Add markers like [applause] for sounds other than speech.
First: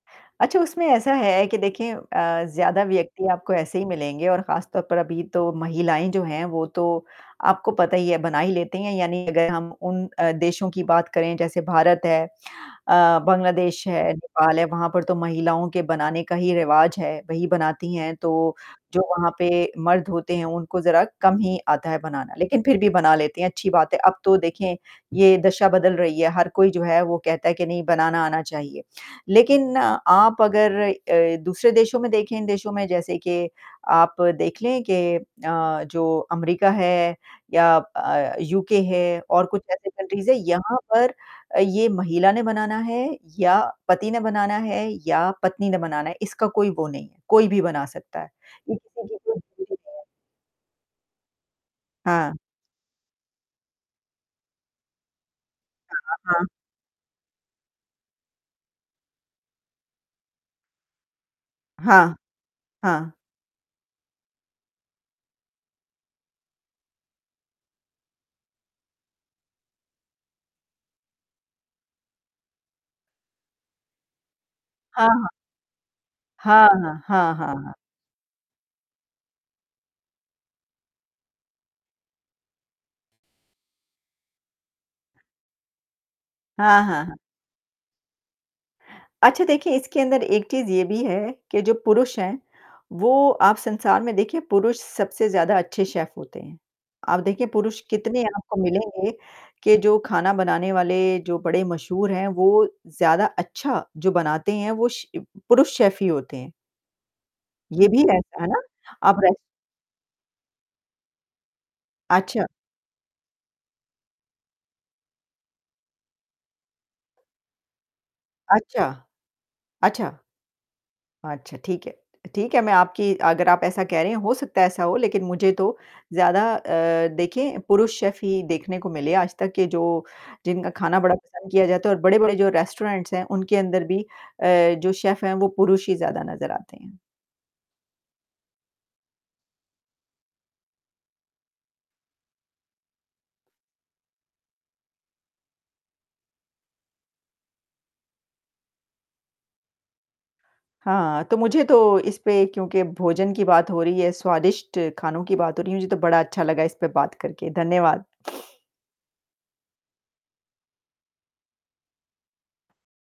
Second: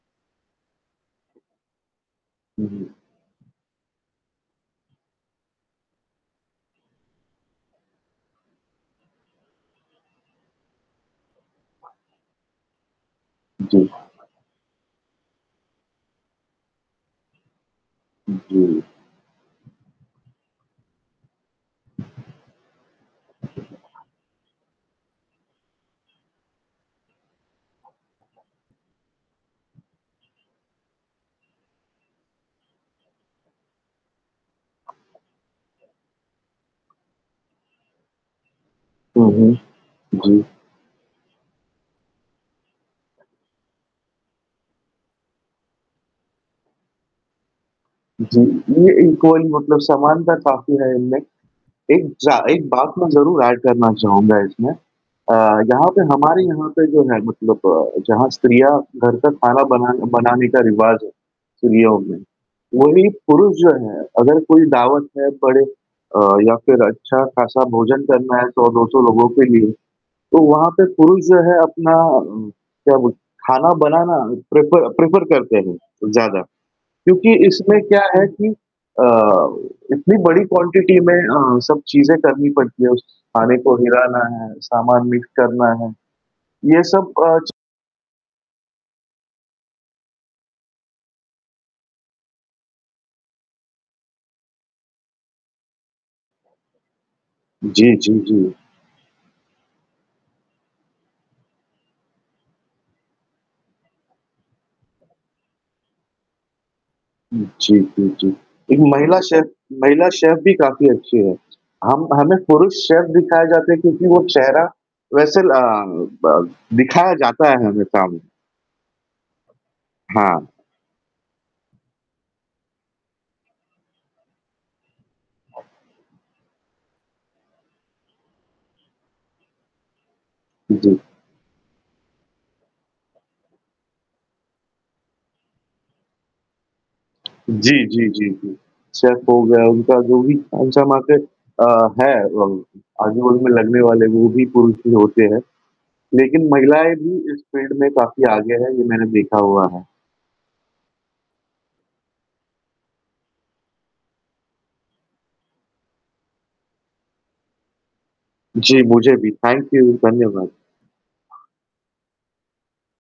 अच्छा, उसमें ऐसा है के देखें अ, हुँ, ज़्यादा जी। व्यक्ति आपको ऐसे ही मिलेंगे और खास तौर पर अभी तो महिलाएँ जो हैं, वो तो आपको पता ही है बना ही लेती हैं यानी अगर हम उन अ, देशों की बात करें, जैसे भारत है अ, बांग्लादेश जी। है, नेपाल है वहाँ पर तो महिलाओं के बनाने का ही रिवाज़ है, वही बनाती हैं। हुँ, तो जी। जो वहाँ पे मर्द होते हैं उनको ज़रा कम ही आता है बनाना लेकिन फिर भी बना लेते हैं, अच्छी बात है। अब तो देखें, ये दशा बदल रही है, हर कोई जो है वो कहता है कि नहीं बनाना आना चाहिए। लेकिन आप अगर अ, दूसरे देशों में देखें इन देशों में जैसे के, आप देख लें कि अ, जो अमेरिका है या अ, यूके है हाँ और जी। कुछ ऐसे कंट्रीज़ है, जी। यहाँ पर अ, ये महिला ने बनाना है या पति ने बनाना है या पत्नी ने बनाना है, इसका कोई वो नहीं है, कोई भी बना सकता है। जी, ये ये किसी की इक्वली [unintelligible] नहीं मतलब है। समानता काफ़ी है इनमे। एक हाँ। ज़ा एक बात मैं ज़रूर ऐड करना चाहूँगा इसमें अ, यहाँ हाँ, पे हाँ, हमारी हाँ। यहाँ पे जो है मतलब जहाँ स्त्रियाँ घर का खाना बना बनाने का रिवाज़ है, स्त्रियों हाँ। में। वही हाँ। पुरुष जो हैं, अगर कोई दावत है पड़े अ, या फिर अच्छा-खासा भोजन करना है 100-200 लोगों के लिए, तो वहाँ पे पुरुष जो है अपना उम, क्या बोल खाना बनाना प्रेफ़र हाँ, प्रेफ़र हाँ। करते हैं ज़्यादा। हाँ, हाँ, क्योंकि हाँ, हाँ, हाँ। इसमें क्या है कि अ, इतनी बड़ी क्वांटिटी में अ, सब चीज़ें करनी पड़ती है उस खाने को हिलाना है, सामान मिक्स करना है। हाँ, ये हाँ, सब हाँ। अ, च अच्छा, देखें इसके अंदर एक चीज़ ये भी है, के जो पुरुष हैं, वो आप संसार में देखिए पुरुष सबसे ज़्यादा अच्छे शेफ़ होते हैं। आप देखिए पुरुष जी, जी, कितने जी। आपको मिलेंगे, के जो खाना बनाने वाले जो बड़े मशहूर हैं, वो ज़्यादा अच्छा जो बनाते हैं वो श इ पुरुष शेफ़ ही होते हैं। हुँ, जी, ये भी जी, है जी, ऐसा, है ना? एक महिला आप रेस शेफ़, महिला शेफ़ भी काफ़ी अच्छी है। हम हमें अच्छा। पुरुष शेफ़ दिखाया जाता है, क्योंकि वो चेहरा वैसे ल ब दिखाया जाता है हमेशा। अच्छा। अच्छा। हाँ। अच्छा, ठीक है। अ, ठीक है मैं आपकी अगर आप ऐसा कह रहे हैं, हो सकता है ऐसा हो लेकिन मुझे तो ज़्यादा अ, देखें पुरुष शेफ़ ही देखने को मिले, आज तक के जो जिनका हाँ खाना जी। बड़ा पसंद किया जाता है और बड़े-बड़े जो रेस्टोरेंट्स हैं उनके अंदर भी अ, जो शेफ़ हैं, वो पुरुष ही ज़्यादा नज़र आते हैं। जी, जी, जी, जी। सेफ़ हो गया, उनका जो भी कौन-सा मार्केट अ, हैं वो, आजू-बाजू में लगने वाले वो भी पुरुष ही होते हैं। लेकिन महिलाएँ भी इस फ़ील्ड में काफ़ी आगे हैं, ये मैंने देखा हुआ है। हाँ, तो मुझे तो इस पे क्योंकि भोजन की बात हो रही है, स्वादिष्ट खानों की बात हो रही है, मुझे तो बड़ा अच्छा लगा इस पे बात करके, धन्यवाद। जी, मुझे भी थैंक यू, धन्यवाद।